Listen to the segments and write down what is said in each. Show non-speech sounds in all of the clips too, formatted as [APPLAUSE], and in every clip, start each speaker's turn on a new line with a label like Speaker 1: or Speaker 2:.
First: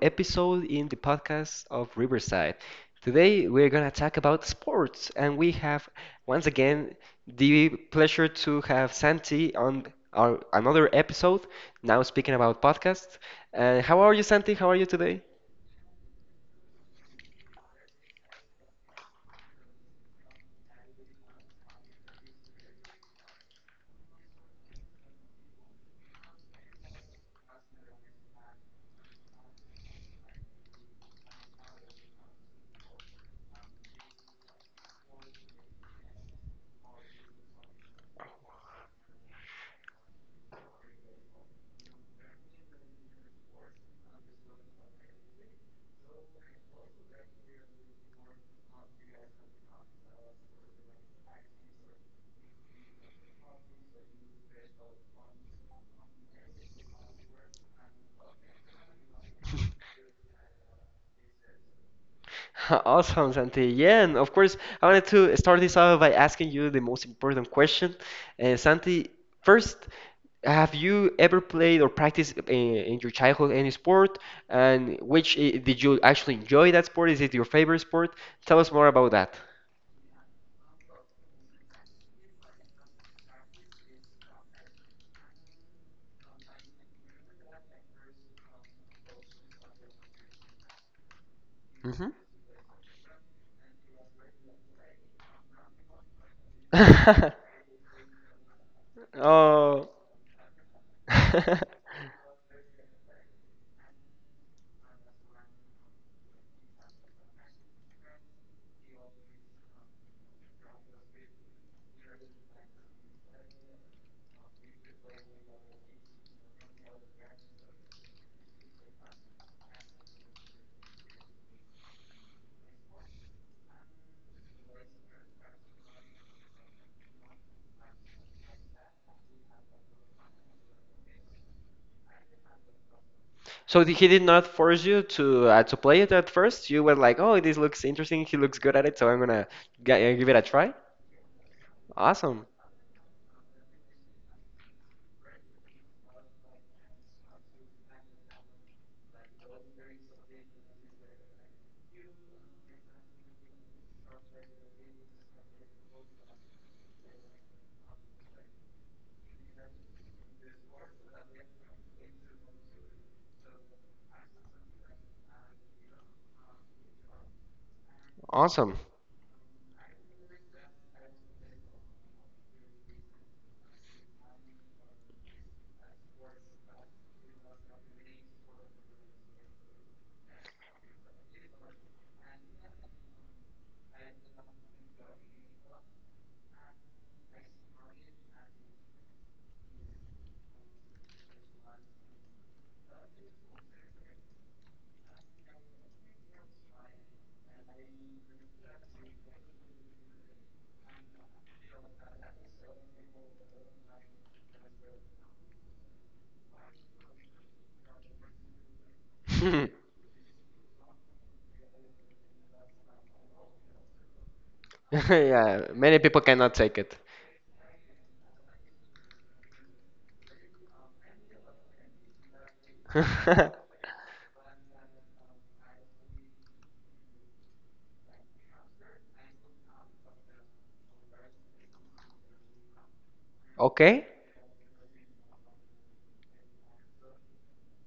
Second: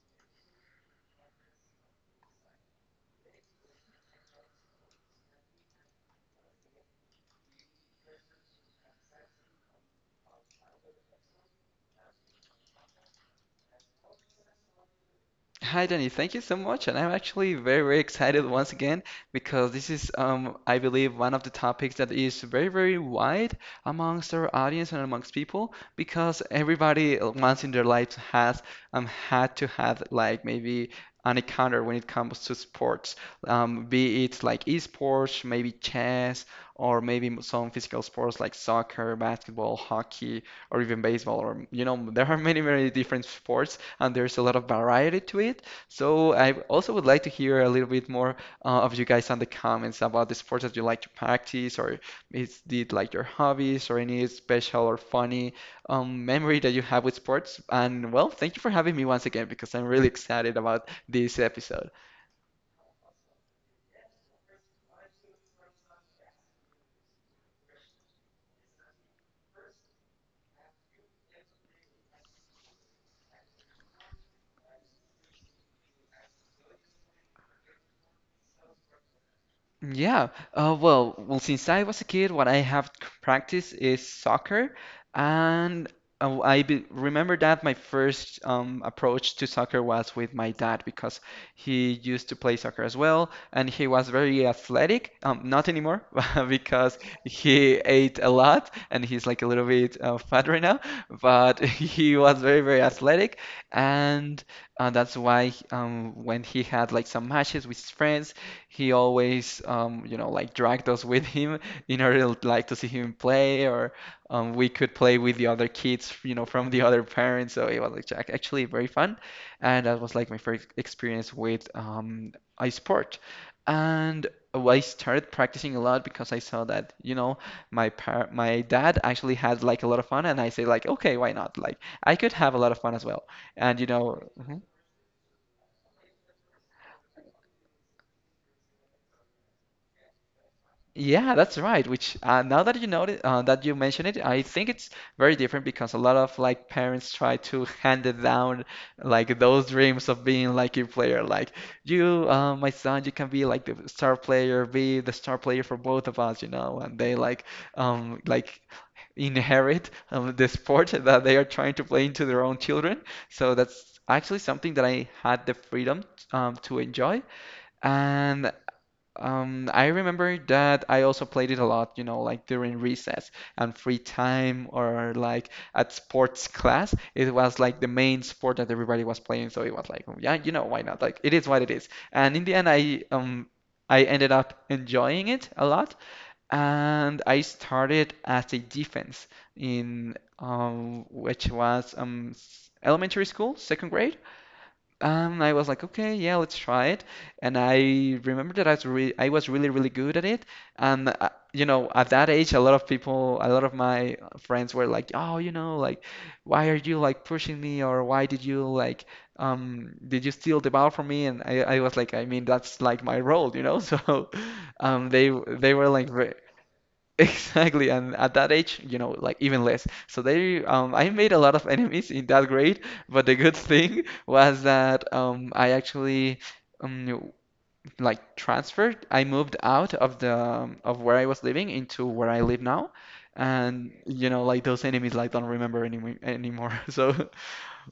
Speaker 1: episode in the podcast of Riverside. Today, we're going to talk about sports, and we have once again the pleasure to have Santi on another episode, now speaking about podcasts. And how are you, Santi? How are you today?
Speaker 2: Hi, Danny. Thank you so much. And I'm actually very, very excited once again because this is, I believe, one of the topics that is very, very wide amongst our audience and amongst people because everybody once in their lives has had to have like maybe an encounter when it comes to sports, be it like esports, maybe chess, or maybe some physical sports like soccer, basketball, hockey, or even baseball, or you know, there are many, many different sports and there's a lot of variety to it. So I also would like to hear a little bit more of you guys on the comments about the sports that you like to practice, or is it like your hobbies, or any special or funny memory that you have with sports. And well, thank you for having me once again because I'm really excited about this episode.
Speaker 1: [LAUGHS] Awesome, Santi. Yeah, and of course, I wanted to start this off by asking you the most important question. Santi, first, have you ever played or practiced in your childhood any sport? And which did you actually enjoy that sport? Is it your favorite sport? Tell us more about that.
Speaker 2: Yeah. Well, since I was a kid, what I have practiced is soccer, and I be remember that my first approach to soccer was with my dad because he
Speaker 1: Hmm.
Speaker 2: used to play soccer as well, and he was very athletic. Not anymore [LAUGHS] because
Speaker 1: [LAUGHS]
Speaker 2: he ate a lot, and he's like a little
Speaker 1: Oh.
Speaker 2: bit fat right now. But [LAUGHS] he
Speaker 1: [LAUGHS]
Speaker 2: was very, very athletic, and that's why when he had like some matches with his friends he always, you know, like dragged us with him [LAUGHS] in order to like to see him play, or we could play with the other kids, you know, from the [LAUGHS] other parents. So it was like actually very fun, and that was like my first experience with iSport. And well, I started practicing a lot because I saw that, you know, my dad actually had like a lot of fun, and I say like, okay, why not? Like I could have a lot of fun as well, and
Speaker 1: So
Speaker 2: you
Speaker 1: did- he
Speaker 2: know.
Speaker 1: did not force you to play it at first? You were like, "Oh, this looks interesting. He looks good at it, so I'm gonna give it a try."
Speaker 2: Yeah, that's right. Which
Speaker 1: Awesome.
Speaker 2: now that you notice that you mention it, I think it's very different because a lot of like parents try to [LAUGHS] hand it down like those dreams of being like a player. Like you, my son, you can be like the star player, be the star player for both of us, you know. And they like inherit the sport [LAUGHS] that they are trying to play into their own children. So that's actually something that I had the freedom to enjoy. And
Speaker 1: Awesome.
Speaker 2: I remember that I also played it a lot, you know, like during recess and free time or like at sports class. It was like the main sport that everybody was playing, so it was like, "Oh, yeah, you know, why not? Like it is what it is." And in the end, I ended up enjoying it a lot, and I started as a defense in elementary school, second grade. I was like, okay, yeah, let's try it. And I remember that I was really, really good at it. And you know, at that age, a lot of people, a lot of my friends were like, oh, you know, like, why are you like pushing me, or why did you like,
Speaker 1: [LAUGHS]
Speaker 2: did you steal the ball from me? And I was like, I mean, that's like my role, you know. [LAUGHS] So, um, they
Speaker 1: Yeah,
Speaker 2: they were
Speaker 1: many
Speaker 2: like,
Speaker 1: people cannot take it.
Speaker 2: [LAUGHS] exactly, and at that age, you know, like even less. So they, I made a lot of enemies in that grade, but the good [LAUGHS] thing was that I actually um, like transferred. I moved out of the of where I was living into where I live now,
Speaker 1: [LAUGHS]
Speaker 2: and
Speaker 1: Okay?
Speaker 2: you know, like those enemies, like don't remember anymore. [LAUGHS] So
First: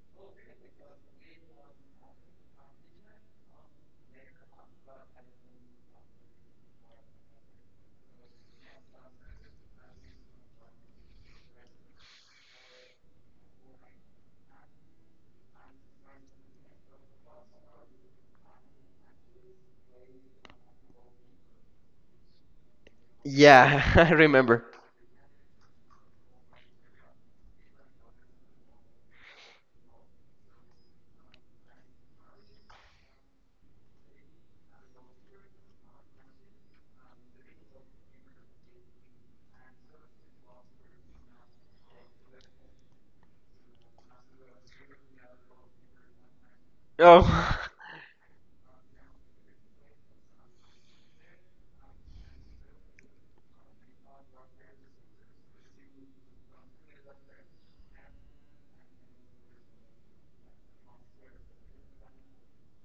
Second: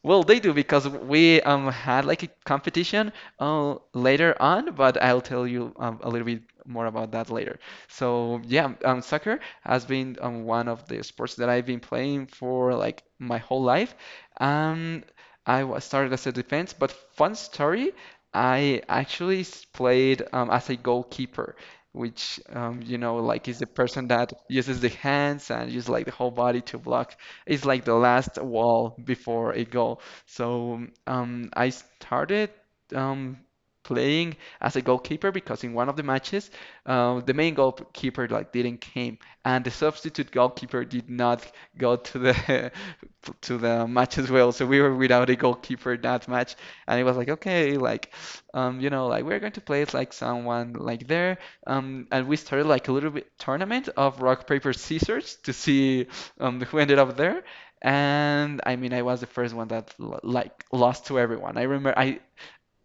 Speaker 2: well, they do because we had like a competition later on, but I'll tell you a little bit more about that later. So yeah, soccer has been one of the sports that I've been playing for like my whole life. Um, I was started as a defense, but fun story, I actually played as a goalkeeper. Which you know, like is the
Speaker 1: Yeah, [LAUGHS]
Speaker 2: person
Speaker 1: I
Speaker 2: that
Speaker 1: remember.
Speaker 2: uses the hands and uses like the whole body to block it's like the last wall before a goal. So I started um, playing as a goalkeeper because in one of the matches, the main goalkeeper like didn't came, and the substitute goalkeeper did not go to the [LAUGHS] to the match as well. So we were without a goalkeeper that match, and it was like
Speaker 1: Oh.
Speaker 2: okay, like you know, like we're going to play it like someone like there, and we started like a little bit tournament of rock paper scissors to see [LAUGHS] who ended up there. And I mean, I was the first one that like lost to everyone. I remember I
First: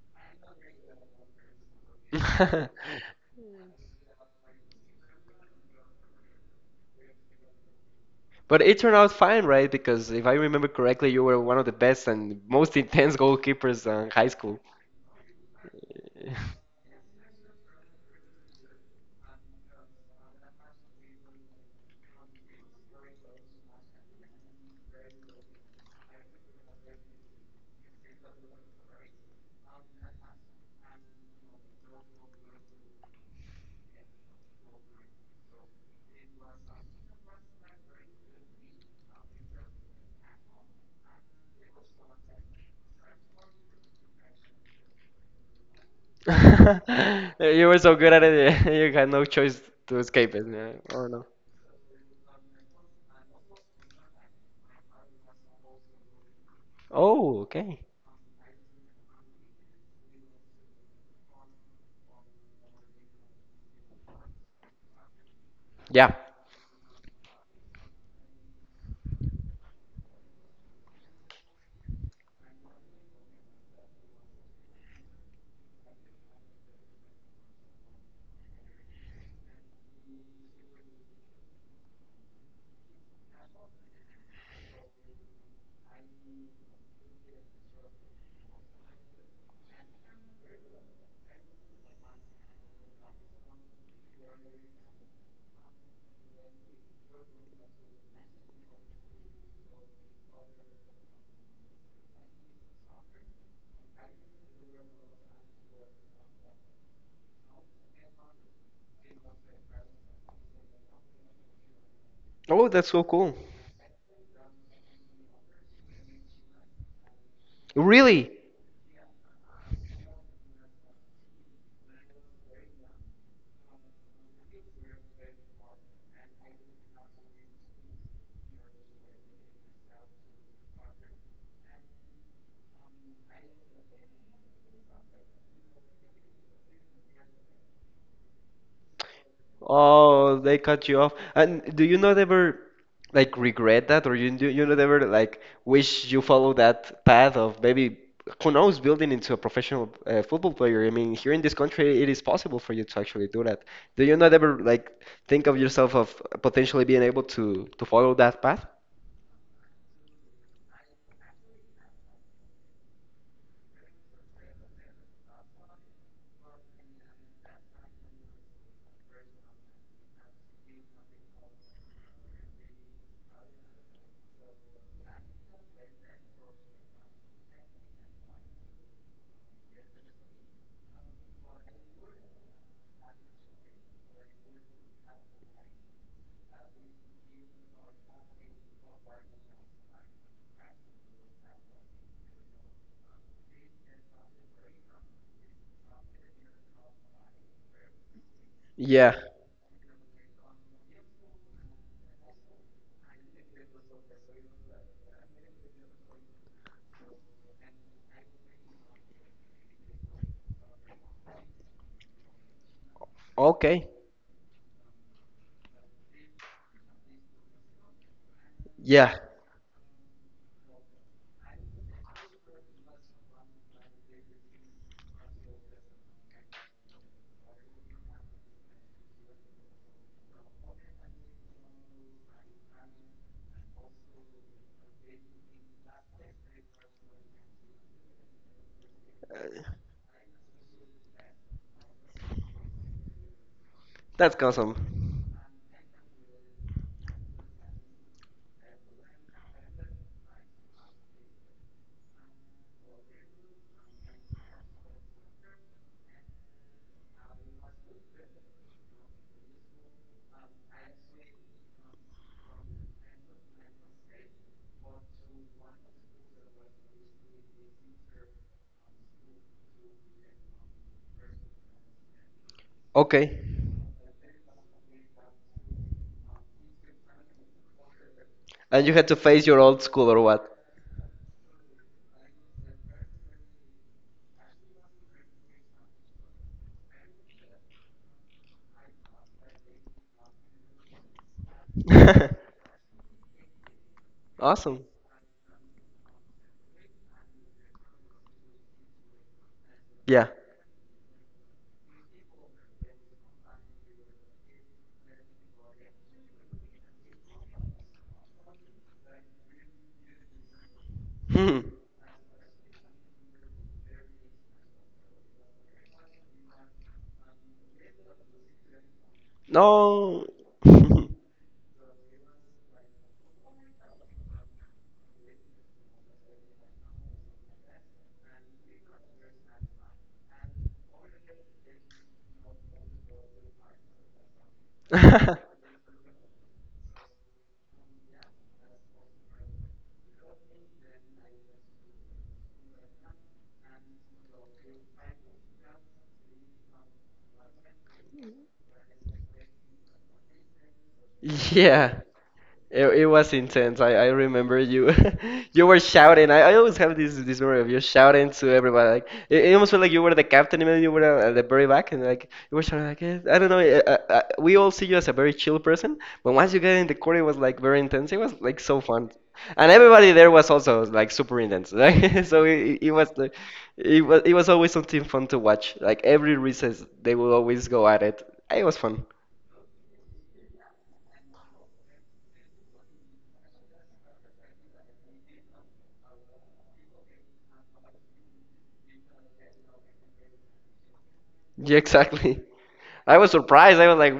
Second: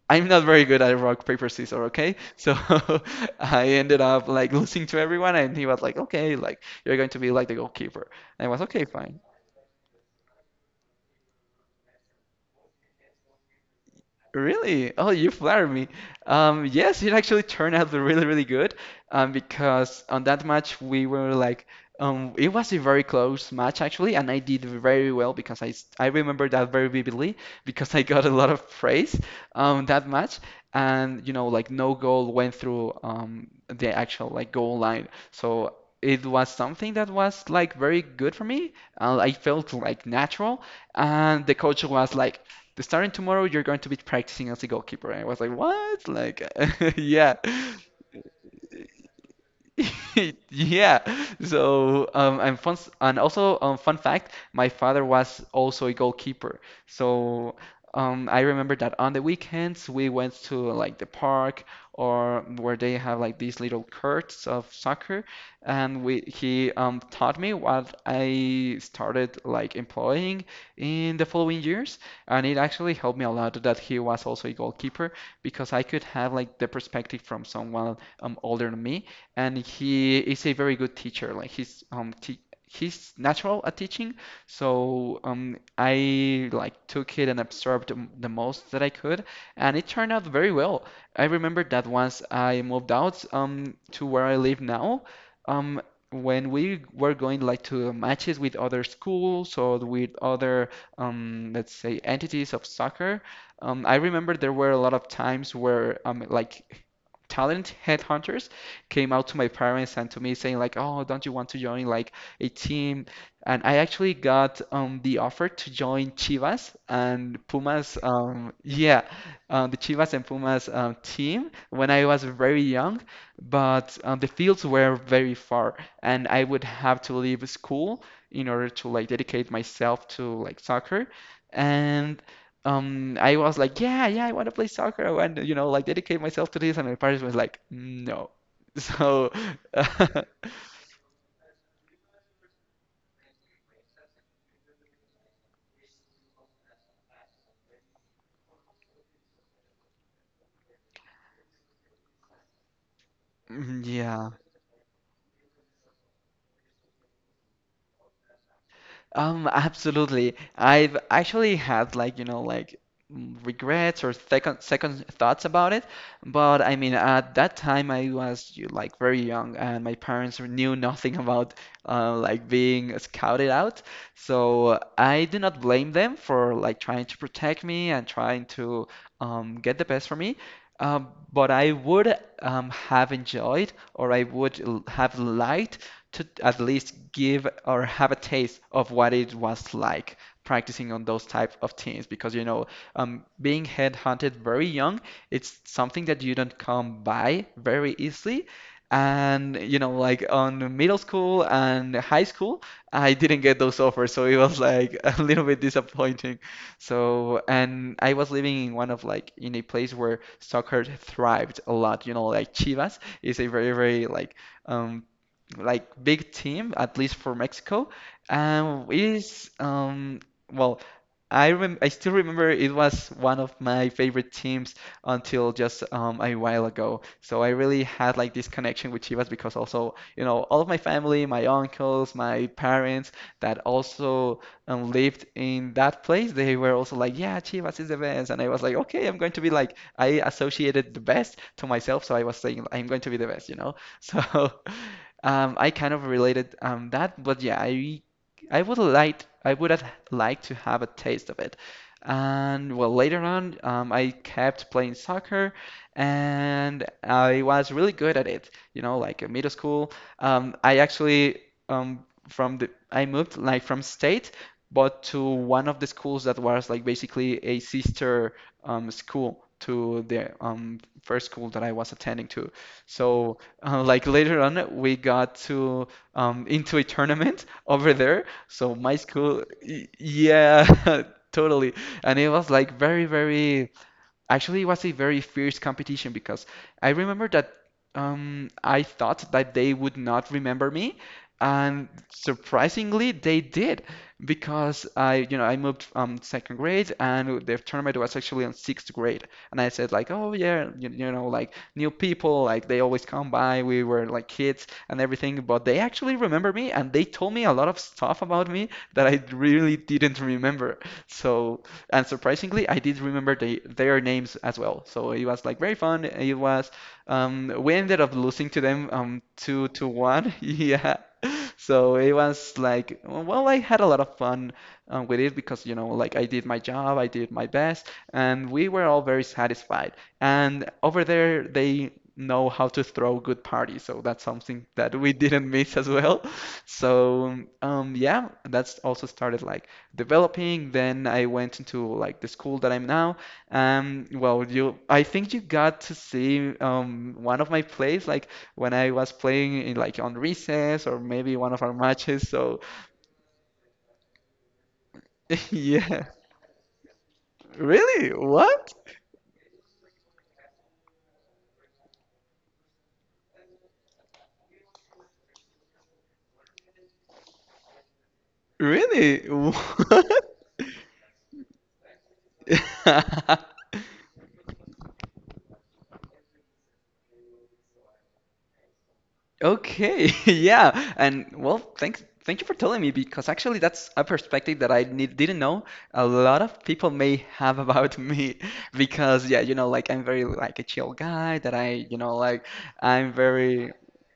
Speaker 2: I'm not very good at rock paper scissors, okay? So
Speaker 1: [LAUGHS]
Speaker 2: [LAUGHS] I ended up like losing to everyone, and he was like, okay, like you're going to be like the goalkeeper. And I was
Speaker 1: But it
Speaker 2: okay,
Speaker 1: turned out
Speaker 2: fine.
Speaker 1: fine, right? Because if I remember correctly, you were one of the best and most [LAUGHS] intense goalkeepers in high school.
Speaker 2: Really? Oh, you flatter me. Yes, it actually turned out really, really good. Because on that match we were like, it was a very close match actually, and I did very well because I remember that very vividly because I got a lot of praise that match, and you know like no goal went through the actual like goal line, so. It was something that was like very good for me. I felt like natural, and the coach was like, starting tomorrow, you're going to be practicing as a goalkeeper. And I was like, what? Like, [LAUGHS] yeah.
Speaker 1: [LAUGHS] You were so good at it, [LAUGHS] you had no choice to escape it.
Speaker 2: [LAUGHS]
Speaker 1: Yeah.
Speaker 2: Yeah.
Speaker 1: Oh no.
Speaker 2: So, and also, fun fact, my father was also a goalkeeper.
Speaker 1: Oh,
Speaker 2: So,
Speaker 1: okay.
Speaker 2: I remember that on the weekends we went to like the park or where they have like these little courts of soccer, and
Speaker 1: Yeah.
Speaker 2: we he taught me what I started like employing in the following years, and it actually helped me a lot that he was also a goalkeeper because I could have like the perspective from someone older than me and he is a very good teacher. Like he's natural at teaching, so I like took it and absorbed the most that I could, and it turned out very well. I remember that once I moved out to where I live now, um when we were going like to matches with other schools or with other let's say entities of soccer, I remember there were a lot of times where like talent headhunters came out to my parents and to me saying like, "Oh, don't you want to join like a
Speaker 1: Oh, that's so
Speaker 2: team?"
Speaker 1: cool.
Speaker 2: And I actually got the offer to join Chivas and Pumas.
Speaker 1: Really?
Speaker 2: Yeah, the Chivas and Pumas team when I was very young, but the fields were very far, and I would have to leave school in order to like dedicate myself to like soccer and I was like yeah yeah I want to play soccer I want to you know like dedicate myself to this and my parents was like no. [LAUGHS] So,
Speaker 1: Oh, they cut you off. And do you not ever like regret that, or you do you not ever like wish you follow that path of maybe who knows building into a professional football player? I mean, here in this country, it is possible for you to actually do that.
Speaker 2: [LAUGHS]
Speaker 1: Do you
Speaker 2: yeah.
Speaker 1: not ever like think of yourself of potentially being able to follow that path?
Speaker 2: Absolutely. I've actually had like, you know, like mm, regrets or second thoughts about it, but I mean, at that time I was like very young and my parents knew nothing about like being scouted out. So, I do not blame them for like trying to protect me and trying to get the best for me. But I would have enjoyed or I would l- have liked to at least give or have a taste of what it was like practicing on those type of teams because you know being headhunted very young it's something that you don't come by very easily
Speaker 1: Yeah.
Speaker 2: and you know like on middle school and high school I didn't get those offers so it was like [LAUGHS] a little bit disappointing so and I was living in one of like in a place where soccer thrived a lot you know like Chivas is a very
Speaker 1: Okay.
Speaker 2: very like um like big team, at least for Mexico. It
Speaker 1: Yeah.
Speaker 2: is well, I still remember it was one of my favorite teams until just a while ago. So I really had like this connection with Chivas because also, you know, all of my family, my uncles, my parents that also lived in that place, they were also like, yeah, Chivas is the best. And I was like, okay, I'm going to be
Speaker 1: Uh,
Speaker 2: like, I associated the best to myself, so I was saying I'm going to be the best, you know? [LAUGHS]
Speaker 1: that's
Speaker 2: So
Speaker 1: awesome.
Speaker 2: I kind of related that, but yeah, I would have liked to have a taste of it. And well, later on, I kept playing soccer, and I was really good at it. You know, like in middle school, I actually from the I moved like from state, but to one of the schools that was like basically a sister school to the first school that I was attending to.
Speaker 1: Okay.
Speaker 2: So like later on, we got to into a tournament [LAUGHS] over there. So
Speaker 1: And you
Speaker 2: my
Speaker 1: had to
Speaker 2: school,
Speaker 1: face your old school or what?
Speaker 2: yeah, [LAUGHS] totally. And it was like very, very. Actually, it was a very fierce competition because I remember that I thought that they would not remember me, and
Speaker 1: [LAUGHS]
Speaker 2: surprisingly, they did
Speaker 1: Awesome.
Speaker 2: because I moved second grade, and the tournament was actually on sixth grade. And I said like,
Speaker 1: Yeah.
Speaker 2: oh yeah, like new people, like they always come by, we were like kids and everything, but they actually remember me, and they told me a lot of stuff about me that I really didn't remember. So,
Speaker 1: [LAUGHS]
Speaker 2: and surprisingly, I did remember their names as well. So it was like very fun. It was we ended up losing to them two to
Speaker 1: No.
Speaker 2: one. [LAUGHS] Yeah. So it was like, well, I had a lot of fun with it because like I did my job, I did my best, and we were all very satisfied. And over there, they know how to throw good parties, so that's something that we [LAUGHS]
Speaker 1: [LAUGHS] [LAUGHS]
Speaker 2: didn't miss as well. [LAUGHS] So, yeah, that's also started like developing. Then I went into like the school that I'm now. Well, I think you got to see one of my plays, like when I was playing in like on recess or maybe one of our
Speaker 1: Yeah.
Speaker 2: matches. So
Speaker 1: It was intense. I remember you [LAUGHS]
Speaker 2: [LAUGHS]
Speaker 1: you were
Speaker 2: yeah,
Speaker 1: shouting. I always have this memory of you
Speaker 2: really?
Speaker 1: shouting to
Speaker 2: What?
Speaker 1: everybody. Like it almost felt like you were the captain, even though you were at the very back, and like you were shouting. Like I don't know. We all see you as a very chill person, but once you get in the court, it was like very intense. It was like so fun,
Speaker 2: Really?
Speaker 1: and everybody
Speaker 2: [LAUGHS]
Speaker 1: there was also like super intense. [LAUGHS] Like so it was like,
Speaker 2: What? [LAUGHS]
Speaker 1: it was always something fun to watch. Like every recess, they would always go at it. It was fun.
Speaker 2: Okay, [LAUGHS] yeah, and well, thank you for telling me, because actually that's a perspective that I need, didn't know a lot of people may have about me. [LAUGHS] Because yeah, like I'm very like a chill guy that
Speaker 1: [LAUGHS] Yeah,
Speaker 2: I,
Speaker 1: exactly.
Speaker 2: like I'm
Speaker 1: I was
Speaker 2: very,
Speaker 1: surprised. I was like,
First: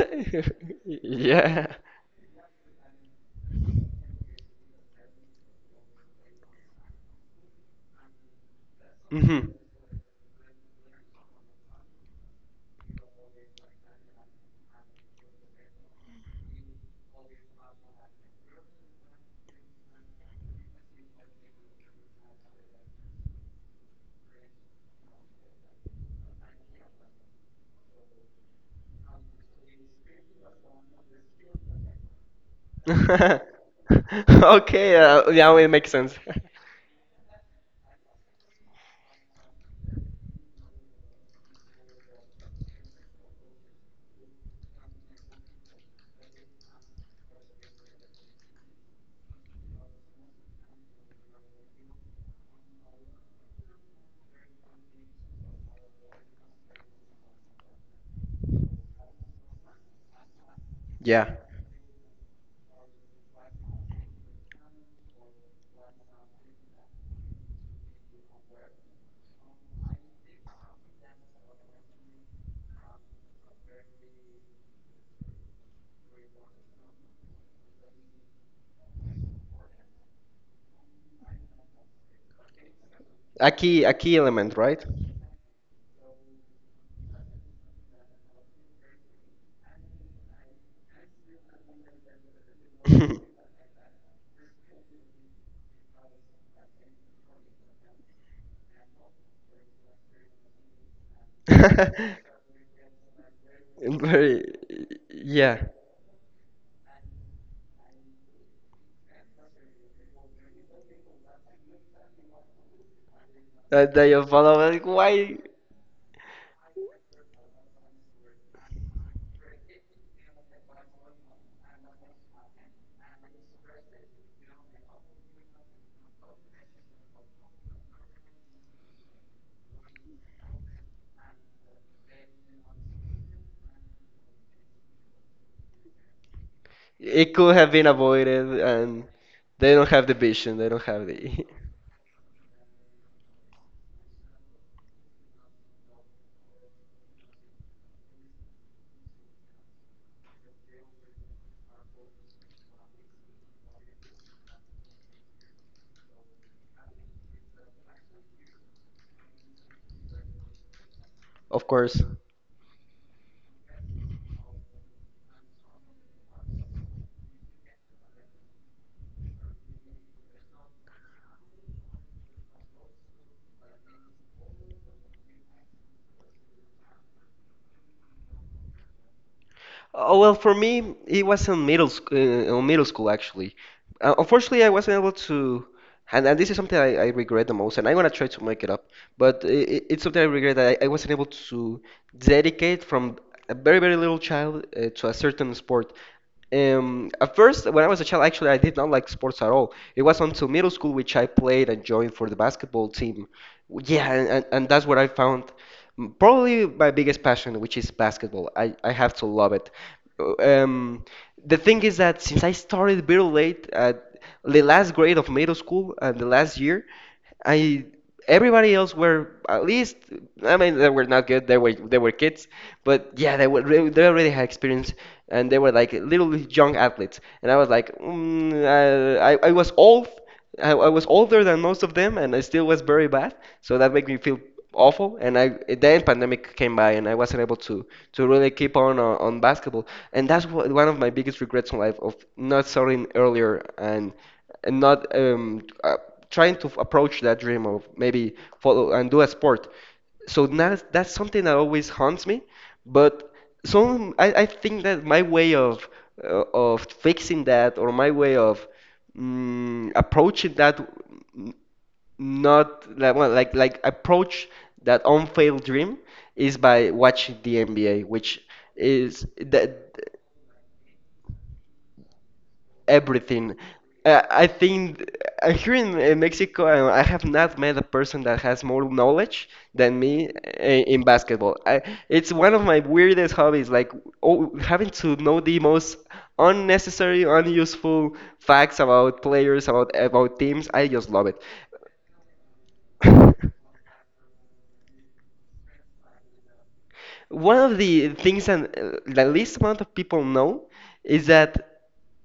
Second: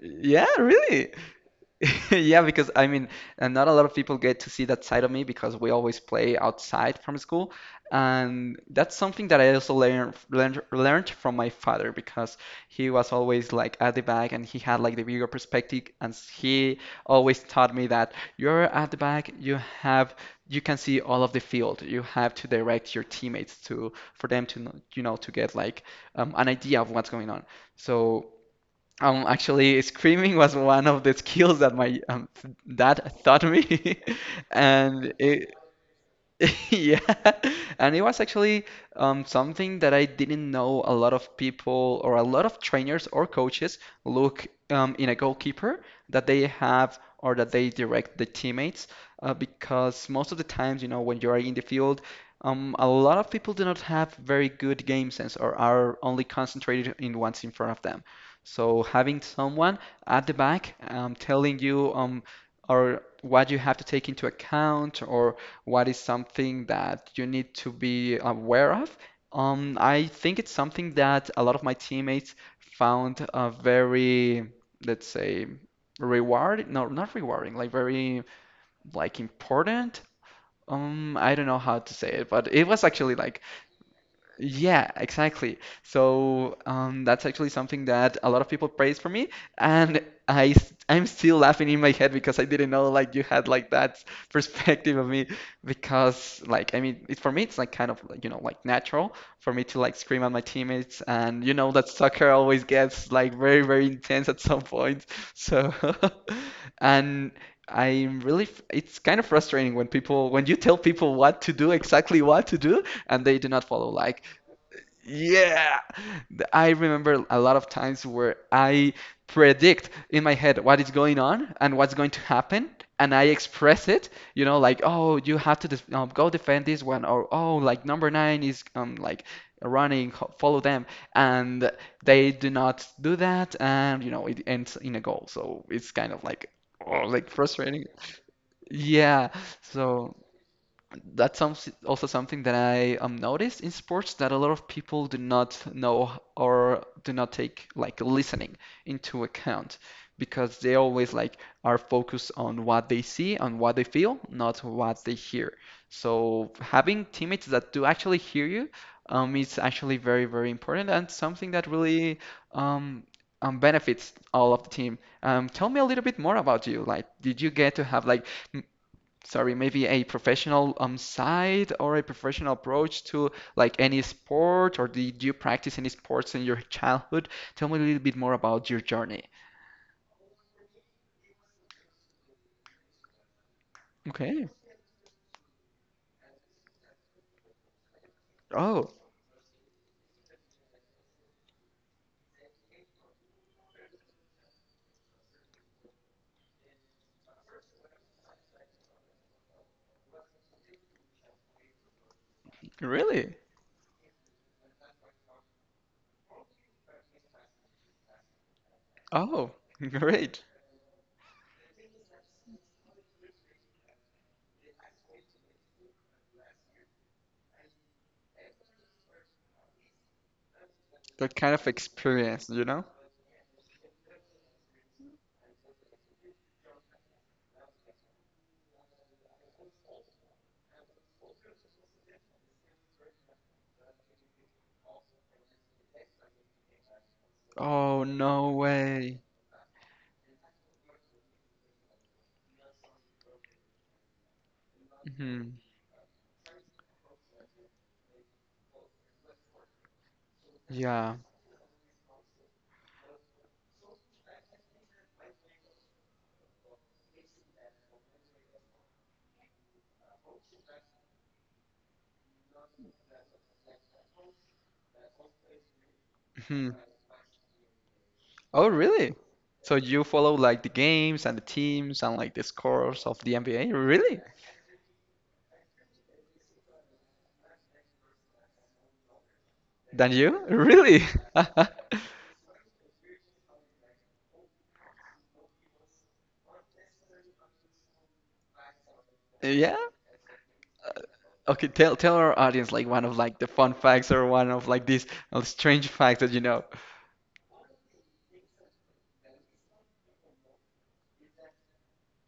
Speaker 2: yeah,
Speaker 1: [LAUGHS]
Speaker 2: really.
Speaker 1: Yeah.
Speaker 2: [LAUGHS] Yeah, because I mean, and not a lot of people get to see that side of me because we always play outside from school, and that's something that
Speaker 1: Hmm.
Speaker 2: I also learned from my father because he was always like at the back and he had like the bigger perspective, and he always taught me that you're at the back, you can see all of the field, you have to direct your teammates to, for them to know, to get like an idea of what's going on. So. Actually, screaming was one of the skills that my dad taught
Speaker 1: [LAUGHS]
Speaker 2: me, [LAUGHS]
Speaker 1: Okay,
Speaker 2: and it,
Speaker 1: yeah, it makes sense. [LAUGHS]
Speaker 2: [LAUGHS] yeah, and it was actually something that I didn't know a lot of people or a lot of trainers or coaches look in a goalkeeper, that they have or that they direct the teammates, because most of the times when you are in the field, a lot of people do not have very good game sense or are only concentrated in what's in front of them. So having someone at the back
Speaker 1: Yeah.
Speaker 2: telling you or what you have to take into account, or what is something that you need to be aware of? I think it's something that a lot of my teammates found, very, let's say, rewarding. No, not rewarding. Like very, like important. I don't know how to say it, but it was actually like,
Speaker 1: A key element, right?
Speaker 2: yeah, exactly. So that's actually something that a lot of people praise for me, and I'm still laughing in my head because I didn't know like you had
Speaker 1: [LAUGHS]
Speaker 2: like that perspective of me. Because like I mean it, for me it's like kind of like, like natural for me to like scream at my teammates, and you know that soccer always gets like very, very intense at
Speaker 1: Very,
Speaker 2: some point.
Speaker 1: yeah.
Speaker 2: So [LAUGHS] and I'm really it's kind of frustrating when people when you tell people what to do, exactly what to do, and they do not follow.
Speaker 1: That they
Speaker 2: Like,
Speaker 1: are follow like why
Speaker 2: yeah, I remember a lot of times where I predict in my head what is going on and what's going to happen, and I express it, like, oh, you have to def go defend this one, or oh, like number nine is like running, follow them, and they do not do that, and it ends in a goal. So it's kind of like, oh, like
Speaker 1: it could have
Speaker 2: frustrating.
Speaker 1: been avoided, and
Speaker 2: Yeah,
Speaker 1: they don't have
Speaker 2: so
Speaker 1: the vision. They don't have
Speaker 2: that's
Speaker 1: the,
Speaker 2: also something that I noticed in sports, that a lot of people do not know or do not take like listening into account, because they always like are focused on what they see, on what they feel, not what they hear. So having teammates that do actually hear you is actually very, very important and something
Speaker 1: [LAUGHS]
Speaker 2: that
Speaker 1: of course.
Speaker 2: really um, benefits all of the team. Tell me a little bit more about you. Like, did you get to have like, sorry, maybe a professional side, or a professional approach to like any sport, or did you practice any sports in your childhood? Tell me a little bit more about your journey.
Speaker 1: Oh, well, for me, it was in middle sc- on middle school actually.
Speaker 2: Okay.
Speaker 1: Unfortunately, I wasn't able to, and this is something I regret the most, and I'm gonna try to make it up.
Speaker 2: Oh,
Speaker 1: But it's something I regret that I wasn't able to dedicate from a very very little child to a certain sport. At first, when I was a child, actually, I did not like sports at all. It was until middle school which I played and joined for the basketball team.
Speaker 2: really?
Speaker 1: Yeah, and that's where I found probably my biggest passion, which is basketball. I have to
Speaker 2: Oh,
Speaker 1: love it.
Speaker 2: [LAUGHS] great.
Speaker 1: Um, the thing is that since I started very late at the last grade of middle school and the last year, I everybody else were at least I mean they were not
Speaker 2: That
Speaker 1: good
Speaker 2: kind of
Speaker 1: they were kids
Speaker 2: experience, you know?
Speaker 1: but yeah they were they already had experience and they were like little young athletes and I was like I was old I was older than most of them and I still was very bad so that made me feel awful and I then pandemic came by and I wasn't able
Speaker 2: Oh,
Speaker 1: to
Speaker 2: no
Speaker 1: really keep on on,
Speaker 2: way.
Speaker 1: on basketball and that's one of my biggest regrets in life of not starting earlier and and not
Speaker 2: Hmm.
Speaker 1: um, uh, trying to approach that dream of maybe follow and do a sport. So that's
Speaker 2: Yeah.
Speaker 1: something that always haunts me. But some I think that my way of fixing that or my way of approaching that n- not like well, like approach that unfailed dream is
Speaker 2: Hmm.
Speaker 1: by watching the NBA, which
Speaker 2: Oh, really?
Speaker 1: is
Speaker 2: So
Speaker 1: that
Speaker 2: you follow like the games and the teams and like the scores of the
Speaker 1: everything.
Speaker 2: NBA? Really?
Speaker 1: I think here in Mexico, I have not met a person that has more knowledge than
Speaker 2: Than
Speaker 1: me
Speaker 2: you? Really?
Speaker 1: in
Speaker 2: [LAUGHS]
Speaker 1: basketball. It's one of my weirdest hobbies, like oh, having to know the most unnecessary, unuseful facts about players,
Speaker 2: Yeah.
Speaker 1: about teams. I just love it.
Speaker 2: Okay, tell our audience like one of like the fun
Speaker 1: [LAUGHS]
Speaker 2: facts, or one of like these strange facts that you know.
Speaker 1: One of the things that the least amount of people know is that.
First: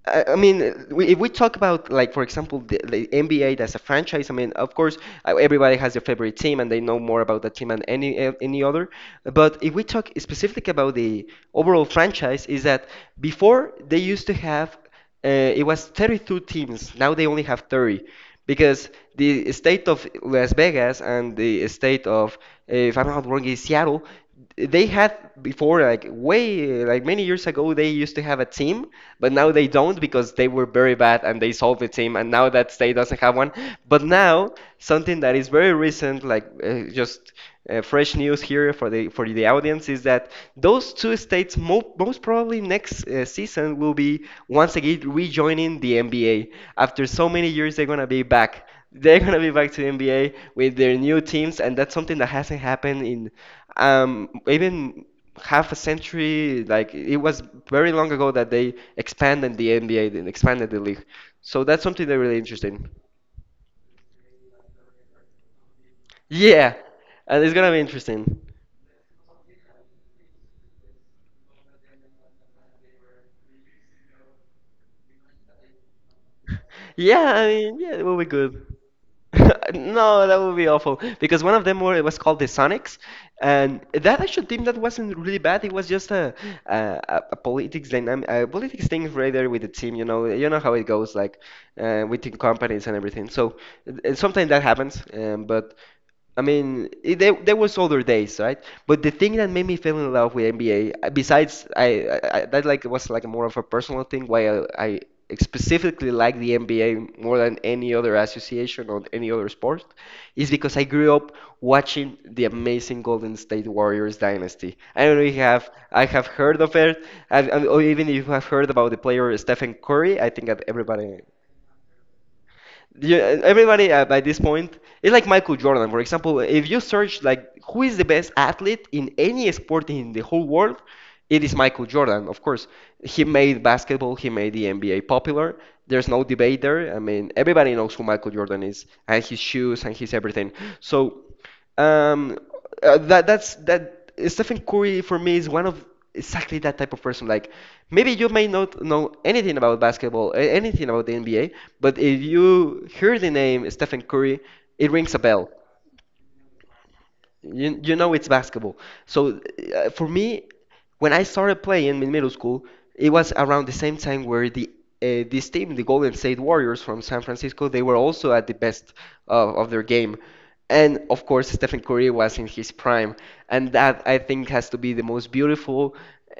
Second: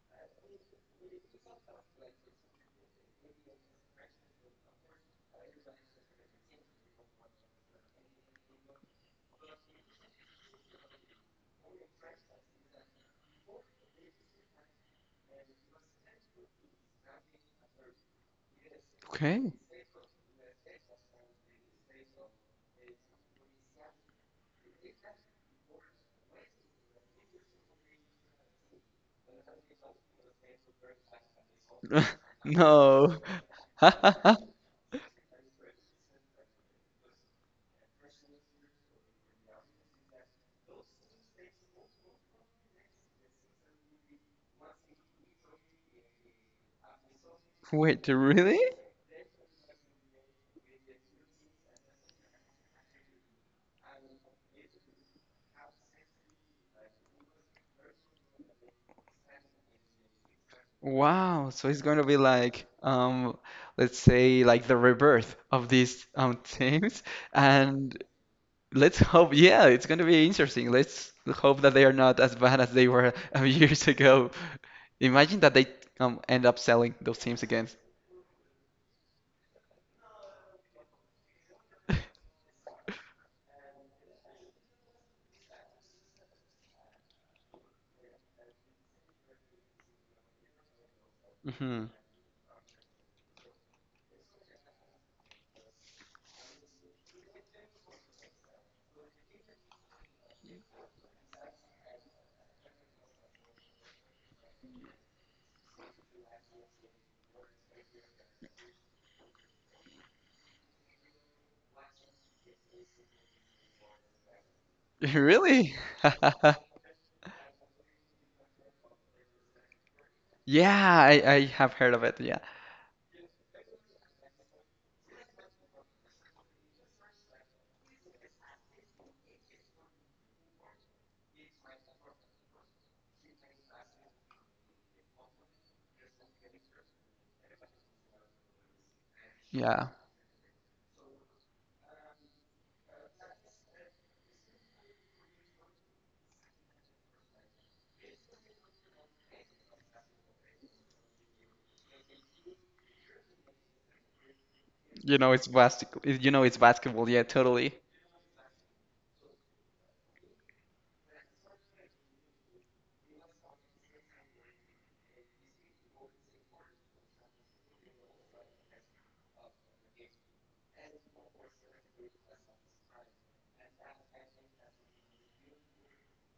Speaker 1: If we talk about like, for example, the NBA as a franchise, I mean, of course, everybody has their favorite team and they know more about that team than any other. But if we talk specifically about the overall franchise, is that before they used to have it was 32 teams. Now they only have 30 because
Speaker 2: Okay.
Speaker 1: the state of Las Vegas and the state of, if I'm not wrong, is Seattle. They had before, like way, like many years ago, they used to have a team, but now they don't because they were very bad and they solved the team,
Speaker 2: [LAUGHS]
Speaker 1: and now that state
Speaker 2: No.
Speaker 1: doesn't have one. But now,
Speaker 2: [LAUGHS]
Speaker 1: something that is very recent, like just fresh news here for the audience is that those two states most probably next season will be once again rejoining the NBA. After so many years, they're
Speaker 2: Wait,
Speaker 1: gonna be
Speaker 2: really?
Speaker 1: back. [LAUGHS] They're gonna be back to the NBA with their new teams, and that's something that hasn't happened in even half a century. Like it was very long ago that they expanded the NBA, and expanded the league.
Speaker 2: Wow,
Speaker 1: So
Speaker 2: so it's
Speaker 1: that's
Speaker 2: going to
Speaker 1: something
Speaker 2: be
Speaker 1: that really
Speaker 2: like,
Speaker 1: interesting.
Speaker 2: let's say like the rebirth of these [LAUGHS]
Speaker 1: Yeah,
Speaker 2: teams,
Speaker 1: and it's gonna be
Speaker 2: and
Speaker 1: interesting.
Speaker 2: let's hope, yeah, it's going to be interesting. Let's hope that they are not as bad as they were [LAUGHS] years ago. Imagine that they end up selling those
Speaker 1: Yeah,
Speaker 2: teams
Speaker 1: I
Speaker 2: again.
Speaker 1: mean, yeah, it would be good. [LAUGHS] No, that would be awful because one of them were it was called the Sonics, and that actual team that wasn't really bad. It was just a, a politics dynamic, a politics thing rather with the team. You know how it goes, like
Speaker 2: Hmm. [LAUGHS]
Speaker 1: within companies and everything. So sometimes that happens, but I mean, it, there was other days, right? But the thing that made me fall in love with NBA, besides I- that like was like more of a personal thing, why I specifically like the NBA more than any other association or any other sport, is because I grew up watching the amazing Golden State Warriors dynasty. I don't know if you have
Speaker 2: Really?
Speaker 1: I have
Speaker 2: [LAUGHS]
Speaker 1: heard of it, I've, I or even if you have heard about the player Stephen Curry. I think that
Speaker 2: Yeah,
Speaker 1: everybody
Speaker 2: I have heard of it. Yeah.
Speaker 1: you, everybody by this point it's like Michael Jordan, for example. If you search like who is the best athlete in any sport in the whole world, it is Michael Jordan. Of course, he made basketball, he made the NBA popular. There's no debate there. I mean, everybody knows who Michael Jordan is and his shoes
Speaker 2: Yeah.
Speaker 1: and his everything. So. Um, that that Stephen Curry for me is one of exactly that type of person. Like maybe you may not know anything about basketball, anything about the NBA, but if you hear the name Stephen Curry, it rings a
Speaker 2: You know it's
Speaker 1: bell.
Speaker 2: basketball. You know it's basketball. Yeah,
Speaker 1: You,
Speaker 2: totally.
Speaker 1: you know it's basketball. So for me, when I started playing in middle school, it was around the same time where the this team, the Golden State Warriors from San Francisco, they were also at the best of their game. And of course, Stephen Curry was in his prime. And that I think has to be the most beautiful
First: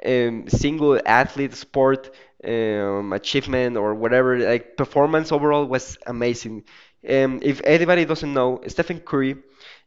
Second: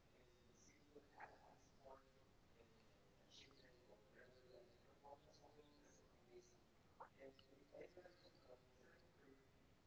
Speaker 1: single athlete sport achievement or whatever. Like performance overall was amazing. If anybody doesn't know, Stephen Curry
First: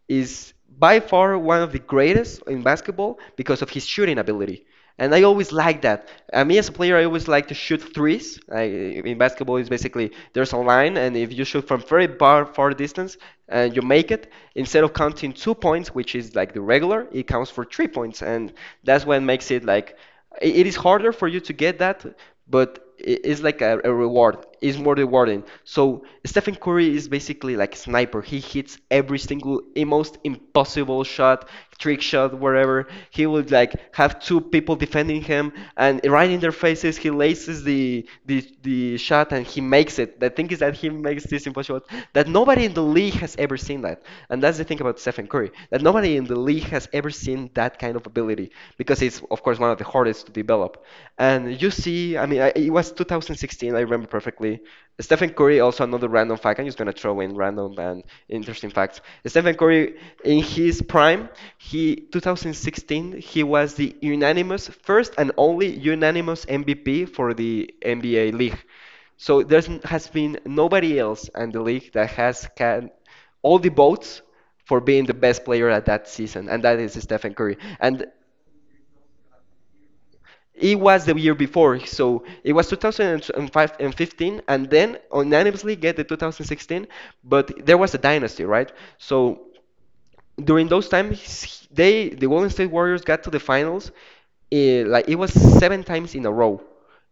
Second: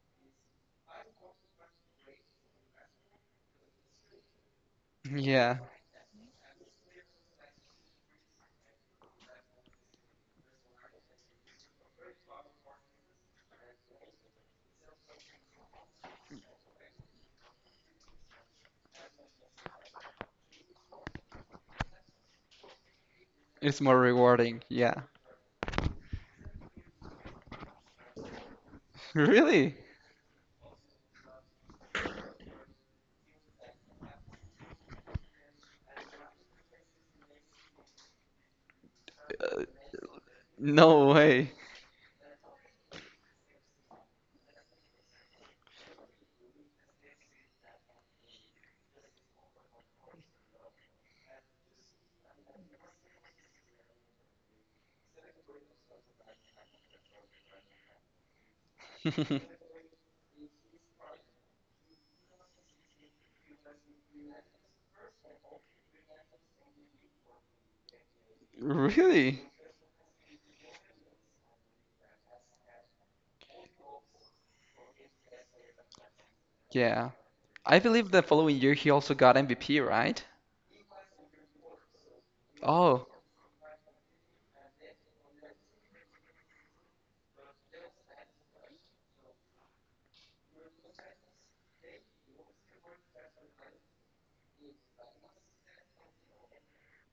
Speaker 1: is by far one of the greatest in basketball because of his shooting ability. And I always
Speaker 2: Yeah.
Speaker 1: like that. Me as a player, I always like to shoot threes. In basketball, it's basically there's a line, and if you shoot from very far, far distance and you make it, instead of counting 2 points, which is like the regular, it counts for 3 points, and that's what makes it like it is harder for you to get that, but it's like
Speaker 2: It's
Speaker 1: a
Speaker 2: more
Speaker 1: reward.
Speaker 2: rewarding.
Speaker 1: It's
Speaker 2: Yeah.
Speaker 1: more rewarding. So Stephen Curry is basically like a sniper. He hits
Speaker 2: [LAUGHS]
Speaker 1: every single
Speaker 2: Really?
Speaker 1: most impossible shot, trick shot, wherever. He would like have two people defending him, and right in their faces, he laces the shot, and he
Speaker 2: Uh,
Speaker 1: makes it. The thing is that he
Speaker 2: no
Speaker 1: makes this
Speaker 2: way.
Speaker 1: impossible that nobody in the league has ever seen that, and that's the thing about Stephen Curry, that nobody in the league has ever seen that kind of ability because it's of course, one of the hardest to develop. And you see, I mean, it was 2016, I remember perfectly. Stephen Curry, also another random fact. I'm just gonna throw in random and interesting facts. Stephen
Speaker 2: [LAUGHS]
Speaker 1: Curry, in his prime, he 2016, he was the unanimous first and only unanimous MVP for the NBA league. So
Speaker 2: Really?
Speaker 1: there has been nobody else in the league that has can all the votes for being the best player at that season, and that is
Speaker 2: Yeah.
Speaker 1: Stephen Curry.
Speaker 2: I
Speaker 1: And
Speaker 2: believe the following year he also got MVP, right?
Speaker 1: it was the year before, so it was
Speaker 2: Oh,
Speaker 1: 2005 and 15, and then unanimously get the 2016. But there was a dynasty, right? So during those times, they the Golden State Warriors got to the finals. Eh, like it was seven times in a row.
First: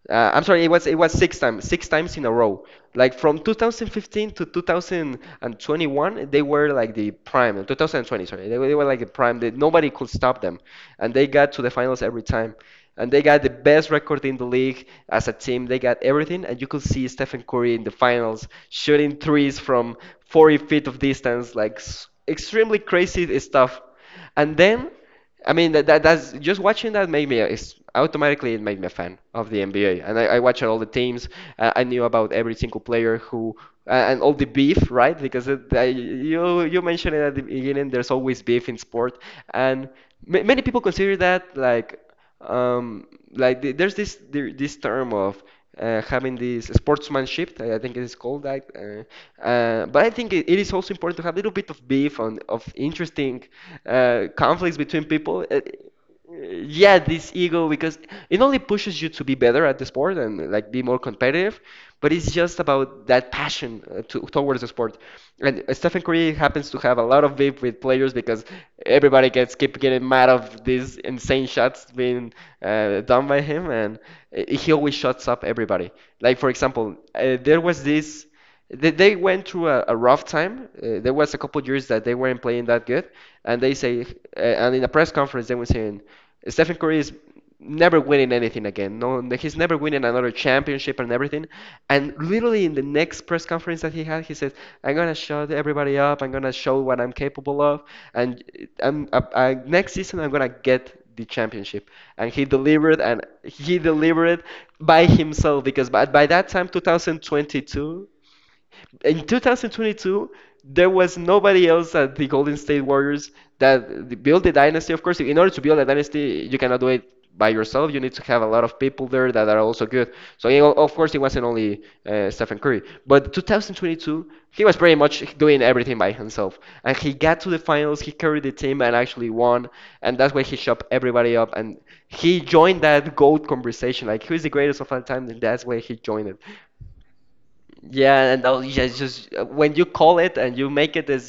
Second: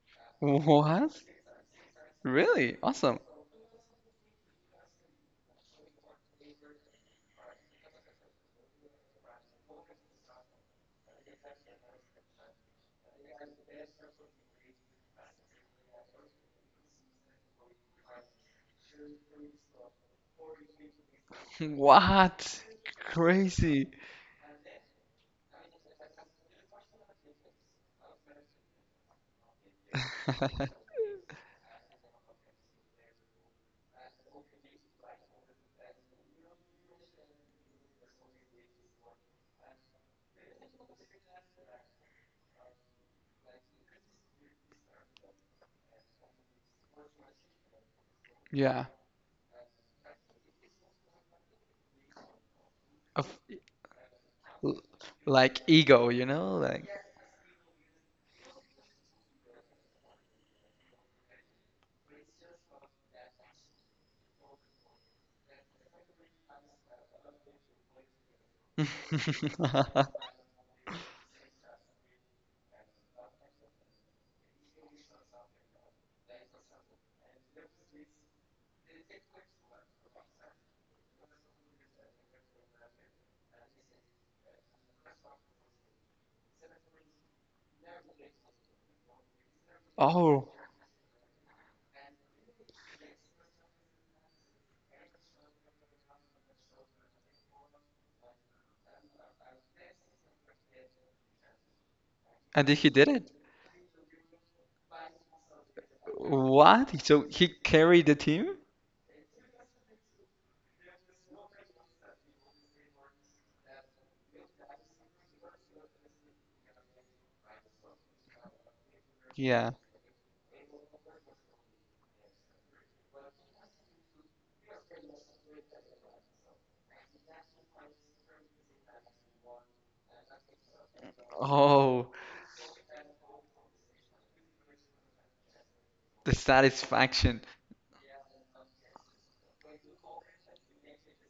Speaker 1: I'm sorry, it was
Speaker 2: what?
Speaker 1: six times in a row.
Speaker 2: Really?
Speaker 1: Like
Speaker 2: Awesome.
Speaker 1: from 2015 to 2021, they were like the prime. 2020, sorry, they were like the prime. They, nobody could stop them, and they got to the finals every time. And they got the best record in the league as a team. They got everything, and you could see Stephen Curry in the finals shooting threes from 40 feet of distance,
Speaker 2: [LAUGHS]
Speaker 1: like
Speaker 2: What?
Speaker 1: extremely crazy stuff.
Speaker 2: Crazy.
Speaker 1: And then, I mean, that's just watching that made me it's automatically it made me a fan of the NBA. And I watched all the
Speaker 2: [LAUGHS]
Speaker 1: teams. I knew about every single player who and all the beef, right? Because it, I, you mentioned it at the beginning. There's always beef in sport, and ma many people consider that um, like the, there's this there, this term of having this sportsmanship. I think it is called that.
Speaker 2: Yeah.
Speaker 1: But I think it, it is also important to have a little bit of beef on of
Speaker 2: Of,
Speaker 1: interesting conflicts
Speaker 2: L-
Speaker 1: between people.
Speaker 2: like ego, you know, like.
Speaker 1: Yeah, this ego because it only pushes you to be better at the sport and like be more competitive, but it's just about that passion to towards the sport. And Stephen Curry happens to have a lot of beef with players because everybody gets keep getting mad
Speaker 2: [LAUGHS]
Speaker 1: of these insane shots being done by him, and he always shuts up everybody. Like for example, there was this. They went through a rough time. There was a couple of years that they weren't playing that good, and they say, and in a press conference they were saying, Stephen Curry is never winning anything again. No, he's never winning another
Speaker 2: Oh,
Speaker 1: championship and everything. And literally in the next press conference that he had, he says, "I'm gonna shut everybody up. I'm gonna show what I'm capable of. And I'm, next season, I'm gonna get." The championship, and he
Speaker 2: and then he
Speaker 1: delivered,
Speaker 2: did
Speaker 1: and
Speaker 2: it.
Speaker 1: he delivered by himself because by that time
Speaker 2: What? So he
Speaker 1: 2022,
Speaker 2: carried the team?
Speaker 1: in 2022, there was nobody else at the Golden State Warriors that built the dynasty. Of course, in order to build a dynasty, you cannot do it by yourself. You need to have a lot of people there that are
Speaker 2: Yeah.
Speaker 1: also good. So, you know, of course, it wasn't only Stephen Curry. But 2022, he was pretty much doing everything by himself. And he got to the finals, he carried the team and actually won. And that's why he shot everybody up. And
Speaker 2: Oh,
Speaker 1: he joined that GOAT conversation. Like, who's the greatest of all time? And that's why he joined
Speaker 2: the
Speaker 1: it.
Speaker 2: satisfaction.
Speaker 1: Yeah, and yeah, it's just when you call it and you make it is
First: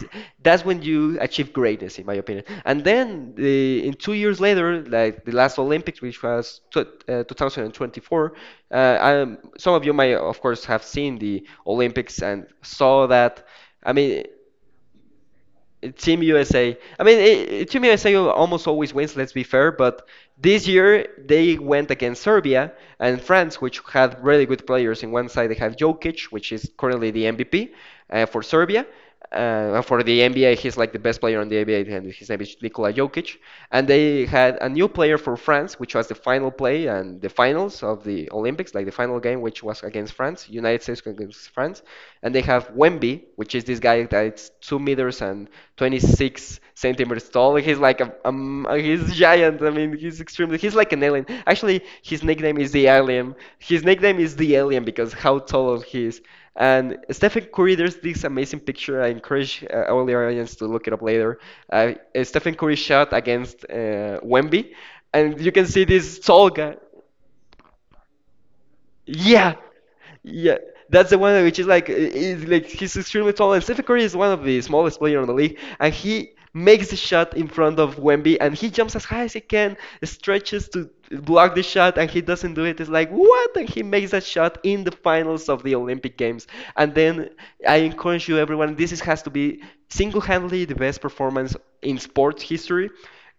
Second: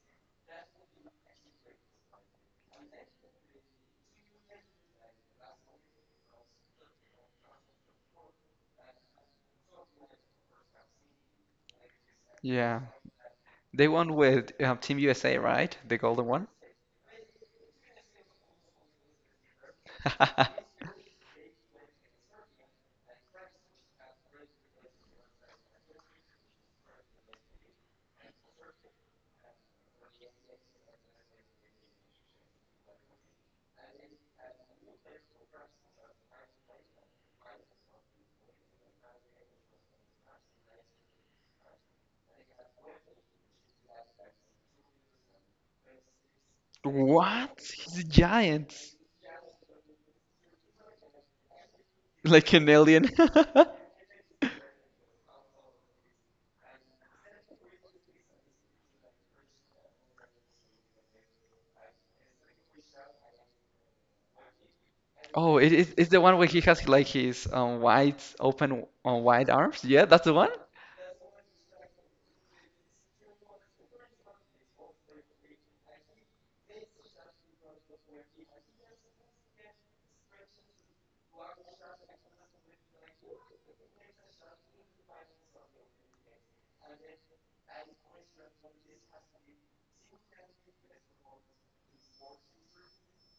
Speaker 1: that's when you achieve greatness, in my opinion. And then the, in 2 years later, like the last Olympics, which was tw 2024, some of you may, of course, have seen the Olympics and
Speaker 2: Yeah.
Speaker 1: saw that.
Speaker 2: They
Speaker 1: I
Speaker 2: won
Speaker 1: mean.
Speaker 2: with Team USA, right? The
Speaker 1: Team
Speaker 2: golden one.
Speaker 1: USA. I mean, it, Team USA almost always wins, let's be fair, but this
Speaker 2: [LAUGHS]
Speaker 1: year they went against Serbia and France, which had really good players. In one side, they have Jokic, which is currently the MVP for Serbia. For the NBA, he's like the best player on the NBA, and his name is Nikola Jokic. And they had a new player for France, which was the final play and the finals of the Olympics, like the final game, which was against France, United States versus France. And they have Wemby, which is this guy that's 2 meters and 26 centimeters tall.
Speaker 2: What?
Speaker 1: He's
Speaker 2: He's
Speaker 1: like
Speaker 2: a giant.
Speaker 1: he's giant. I mean, he's extremely, he's like an alien. Actually, his
Speaker 2: Like
Speaker 1: nickname
Speaker 2: an
Speaker 1: is the
Speaker 2: alien.
Speaker 1: alien. His
Speaker 2: [LAUGHS]
Speaker 1: nickname is the alien because how tall he is. And Stephen Curry, there's this amazing picture. I encourage all the audience to look it up later. Uh, Stephen Curry shot against Wemby, and you
Speaker 2: Oh,
Speaker 1: can
Speaker 2: it
Speaker 1: see
Speaker 2: is it's
Speaker 1: this
Speaker 2: the one where
Speaker 1: tall
Speaker 2: he
Speaker 1: guy.
Speaker 2: has like his wide open, wide
Speaker 1: Yeah,
Speaker 2: arms. Yeah, that's the one.
Speaker 1: yeah, that's the one, which is like he's extremely tall, and Stephen Curry is one of the smallest player in the league, and he makes the shot in front of Wemby, and he jumps as high as he can, stretches to block the shot, and he doesn't do it. It's like what? And he makes that shot in the finals of the Olympic Games, and then I encourage you, everyone. This is, has to be single-handedly the best performance in sports history,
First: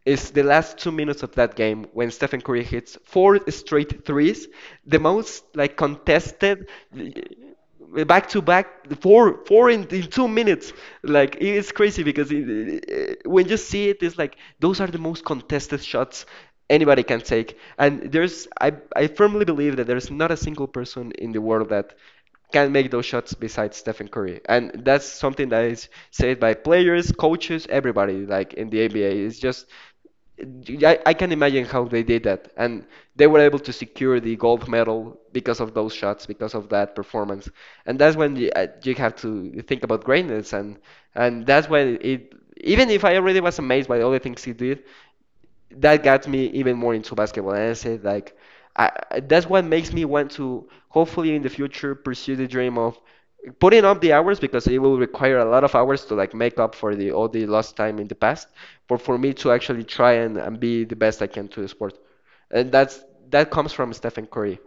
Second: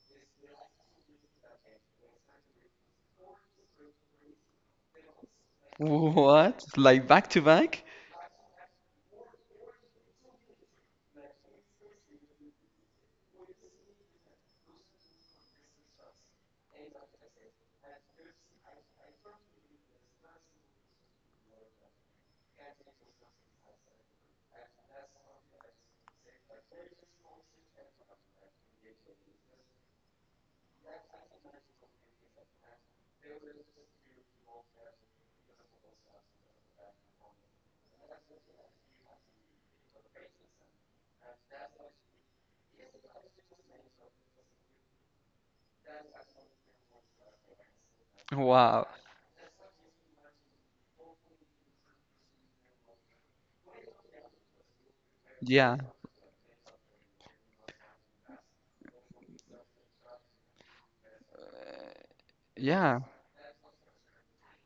Speaker 1: is the last 2 minutes of that game when Stephen Curry hits four straight threes, the most like
Speaker 2: [LAUGHS] What?
Speaker 1: contested
Speaker 2: Like back to back?
Speaker 1: back to back, four four in 2 minutes. Like it's crazy because it, when you see it, it's like those are the most contested shots anybody can take. And there's I firmly believe that there's not a single person in the world that can make those shots besides Stephen Curry. And that's something that is said by players, coaches, everybody, like in the NBA. It's just I can imagine how they did that. And they were able to secure the gold medal because of those shots, because of that performance. And that's when you, you have to think about greatness. And that's when it, even if I already was amazed by all the things he did, that got me even more into basketball. And I said, like,
Speaker 2: Wow.
Speaker 1: that's what makes me want to hopefully in the future pursue the dream of putting up the hours because it will require a lot of
Speaker 2: Yeah.
Speaker 1: hours to like make up for the all the lost time in the past, but for me to actually try and be the best I can to the sport. And
Speaker 2: Yeah.
Speaker 1: that's that comes from Stephen Curry.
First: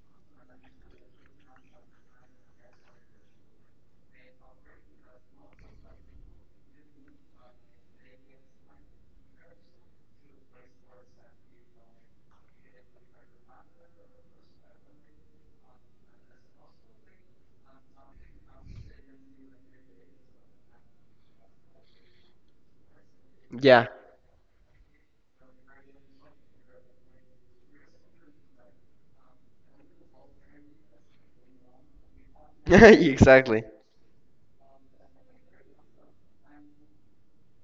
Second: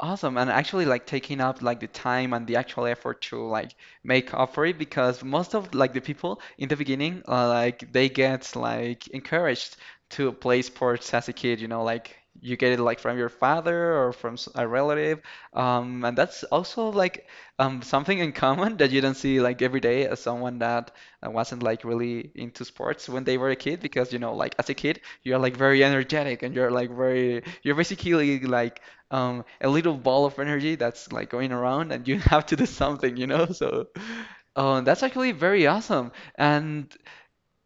Speaker 2: Awesome, and actually like taking up like the time and the actual effort to like make up for it, because most of like the people in the beginning, like they get like encouraged to play sports as a kid, you know, like you get it like from your father or from a relative, and that's also like something in common [LAUGHS] that you don't see like every day, as someone that wasn't like really into sports when they were a kid.
Speaker 1: Yeah. [LAUGHS]
Speaker 2: Because like as a kid, you're like very energetic, and you're like very, you're basically like a little ball of energy that's like going around, and you [LAUGHS] have to do something, you know?
Speaker 1: Exactly.
Speaker 2: So, that's actually very awesome. And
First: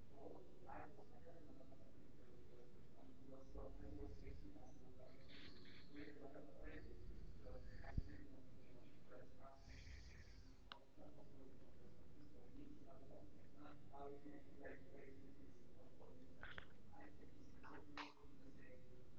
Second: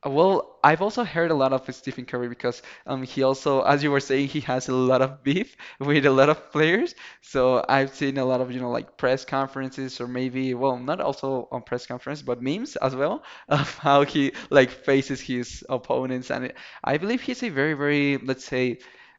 Speaker 2: well, I've also heard a lot of Stephen Curry, because he also, as you were saying, he has a lot of beef [LAUGHS] with a lot of players. So I've seen a lot of, like press conferences, or maybe, well, not also on press conference, but memes as well, [LAUGHS] of how he like faces his opponents. And I believe he's a very, very, let's say,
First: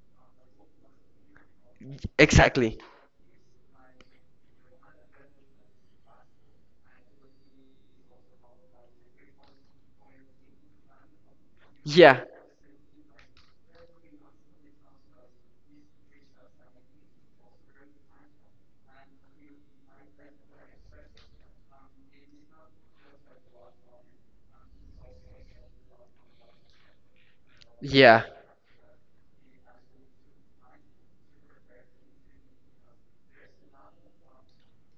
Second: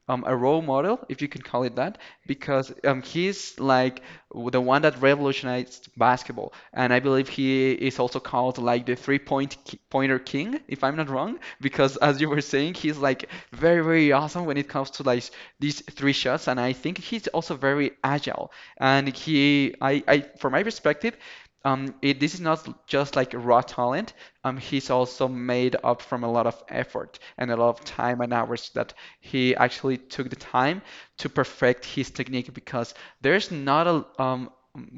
Speaker 2: a role model, if you can call it that, because
Speaker 1: Exactly.
Speaker 2: he's like the one that revolutionized basketball. And I believe he is also called like the 3-point pointer king, if I'm not wrong, because as
Speaker 1: Yeah.
Speaker 2: you were saying, he's like very, very awesome when it comes to like these three shots. And I think he's also very agile. And I, from my perspective, this is not just like raw talent. He's also made up from a lot of effort and a lot of time
Speaker 1: Yeah.
Speaker 2: and hours that he actually took the time to perfect his technique because there's not a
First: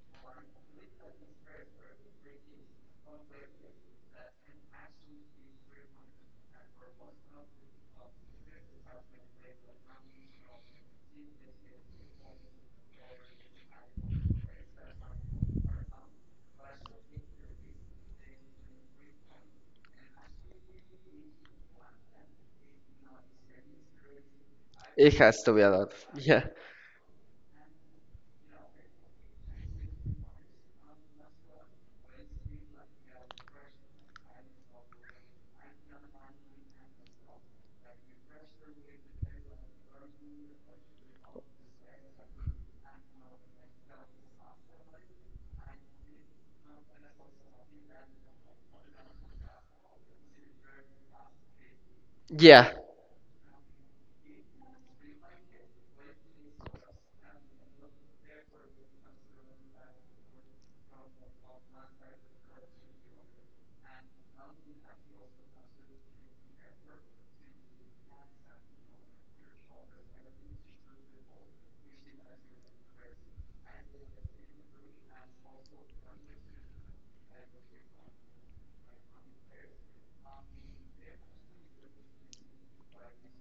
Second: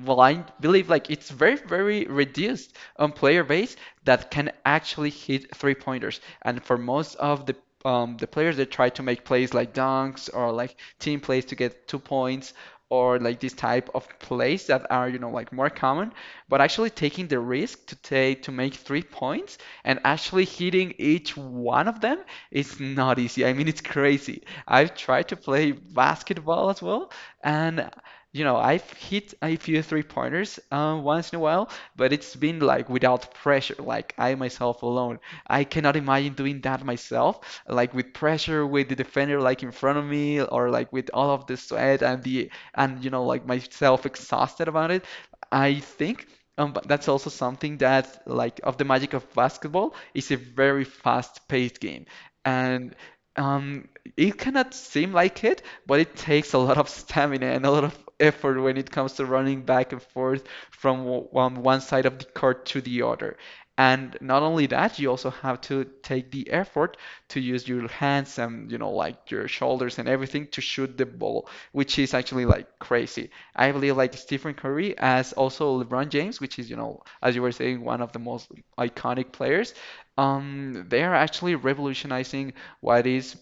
Speaker 2: well, I believe like it's very reduced player base that can actually hit three pointers. And for most of the players that try to make plays like dunks or like team plays to get 2 points, or like this type of plays that are, you know, like more common, but actually taking the risk to take to make 3 points and actually hitting each one of them is not easy. I mean, it's crazy. I've
Speaker 1: It
Speaker 2: tried to
Speaker 1: has to be a
Speaker 2: play
Speaker 1: lot. Yeah.
Speaker 2: basketball as well, and you know, I've hit a few three pointers once in a while, but it's been like without pressure, like I myself alone. I cannot imagine doing that myself, like with pressure, with the defender like in front of me, or like with all of the sweat and the and you know, like myself exhausted about it. I think But that's also something that, like, of the magic of basketball, is a very fast-paced game,
Speaker 1: Yeah.
Speaker 2: and um, it cannot seem like it, but it takes a lot of stamina and a lot of effort when it comes to running back and forth from one side of the court to the other. And not only that, you also have to take the effort to use your hands and, you know, like your shoulders and everything to shoot the ball, which is actually like crazy. I believe like Stephen Curry as also LeBron James, which is, you know, as you were saying, one of the most iconic players. They are actually revolutionizing what is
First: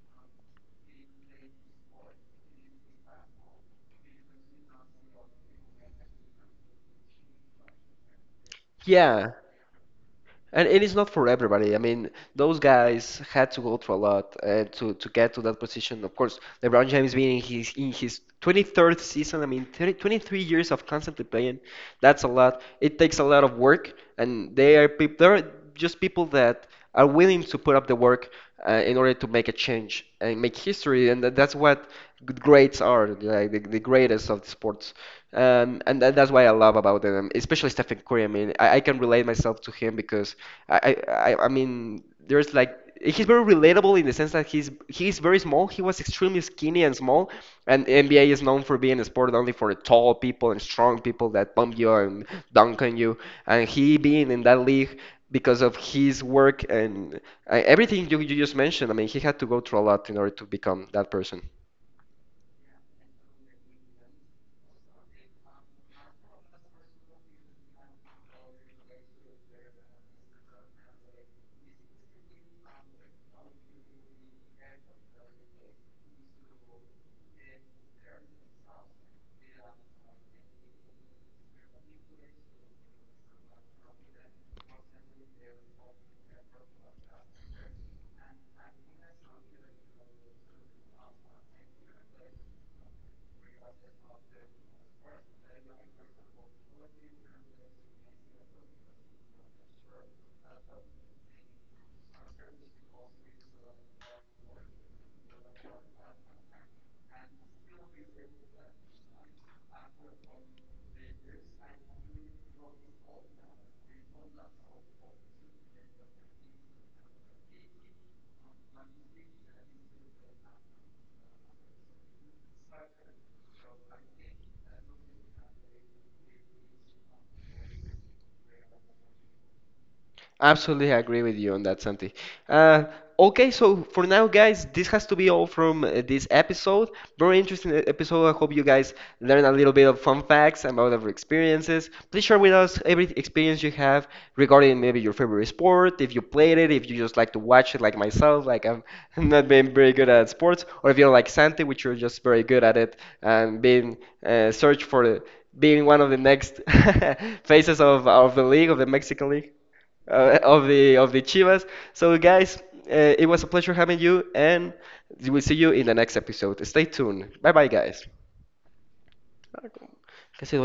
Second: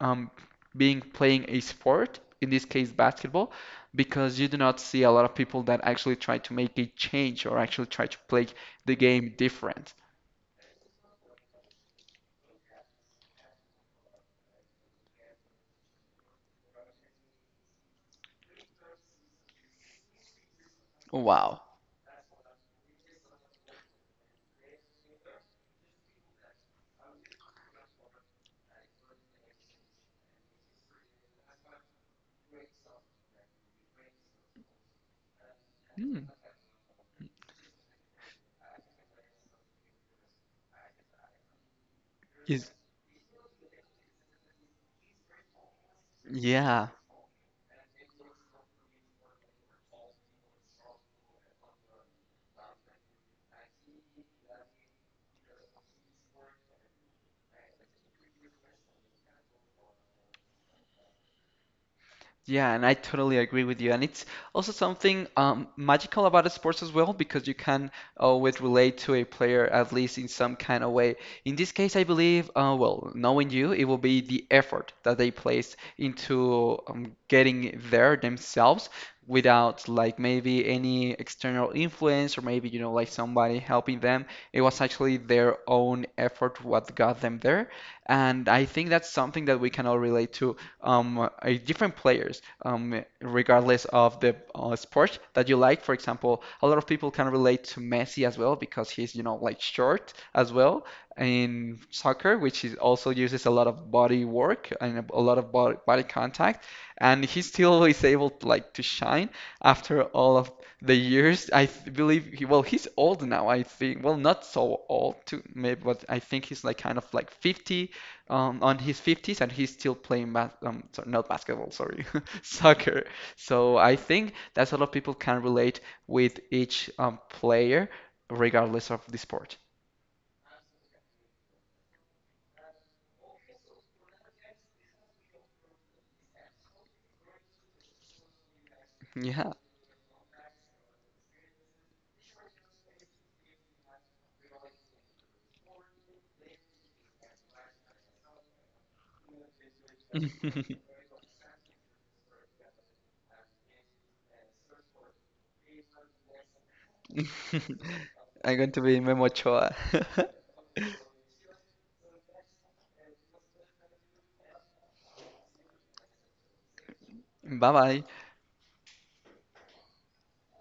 Speaker 2: um, being playing a sport, in this case basketball, because you do not see a lot of people that actually try to make a change or actually try to play the
Speaker 1: Yeah.
Speaker 2: game different.
Speaker 1: And it is not for everybody. I mean, those guys had to go through a lot to get to that position. Of course, LeBron James being in his 23rd season. I mean, 30, 23 years of constantly playing.
Speaker 2: Wow.
Speaker 1: That's a lot. It takes a lot of work, and they are peop there are just people that are willing to put up the work in order to make a change and make history. And that's what good grades are, like the greatest of the sports. And that,
Speaker 2: Hmm.
Speaker 1: that's what I love about them, especially Stephen Curry. I mean, I can relate myself to him because I mean, there's like
Speaker 2: Is
Speaker 1: he's very relatable in the sense that he's very small. He was extremely skinny
Speaker 2: Yeah.
Speaker 1: and small, and NBA is known for being a sport only for tall people and strong people that pump you and dunk on you. And he being in that league because of his work and everything you just mentioned. I mean, he had to go through a lot in order to become that person.
Speaker 2: Yeah, and I totally agree with you. And it's also something magical about sports as well, because you can always relate to a player, at least in some kind of way. In this case, I believe, well, knowing you, it will be the effort that they place into getting there themselves without, like, maybe any external influence or maybe, you know, like somebody helping them. It was actually their own effort what got them there. And I think that's something that we can all relate to um, uh, different players, regardless of the sport that you like. For example, a lot of people can relate to Messi as well because he's, you know, like short as well in soccer, which is also uses a lot of body work and a lot of body contact. And he still is able to, like to shine after all of the years. Believe he, well, he's old now, I think. Well, not so old too, maybe, but I think he's like kind of like 50, on his 50s, and he's still playing bas so not basketball, sorry, [LAUGHS] soccer. So I think that's a lot of people can relate with each player, regardless of the sport.
Speaker 1: Absolutely agree with you on that, Santi. Uh, okay, so for now, guys, this has to be all from this episode. Very interesting episode. I hope you guys learn a
Speaker 2: Yeah.
Speaker 1: little bit of fun facts about our experiences. Please share with us every experience you have regarding maybe your favorite sport, if you played it, if you just like to watch it, like myself, like I'm [LAUGHS] not being very good at sports,
Speaker 2: [LAUGHS]
Speaker 1: or if you're like Santi, which you're just very good at it and being search for being one of the next [LAUGHS] faces of the
Speaker 2: I'm
Speaker 1: league,
Speaker 2: going
Speaker 1: of
Speaker 2: to
Speaker 1: the
Speaker 2: be Memo
Speaker 1: Mexican league
Speaker 2: Ochoa. [LAUGHS]
Speaker 1: of the Chivas. So guys, it was a pleasure having you, and we'll see you in the next episode. Stay tuned. Bye bye,
Speaker 2: Bye
Speaker 1: guys.
Speaker 2: bye.
Speaker 1: ¿Qué ha sido?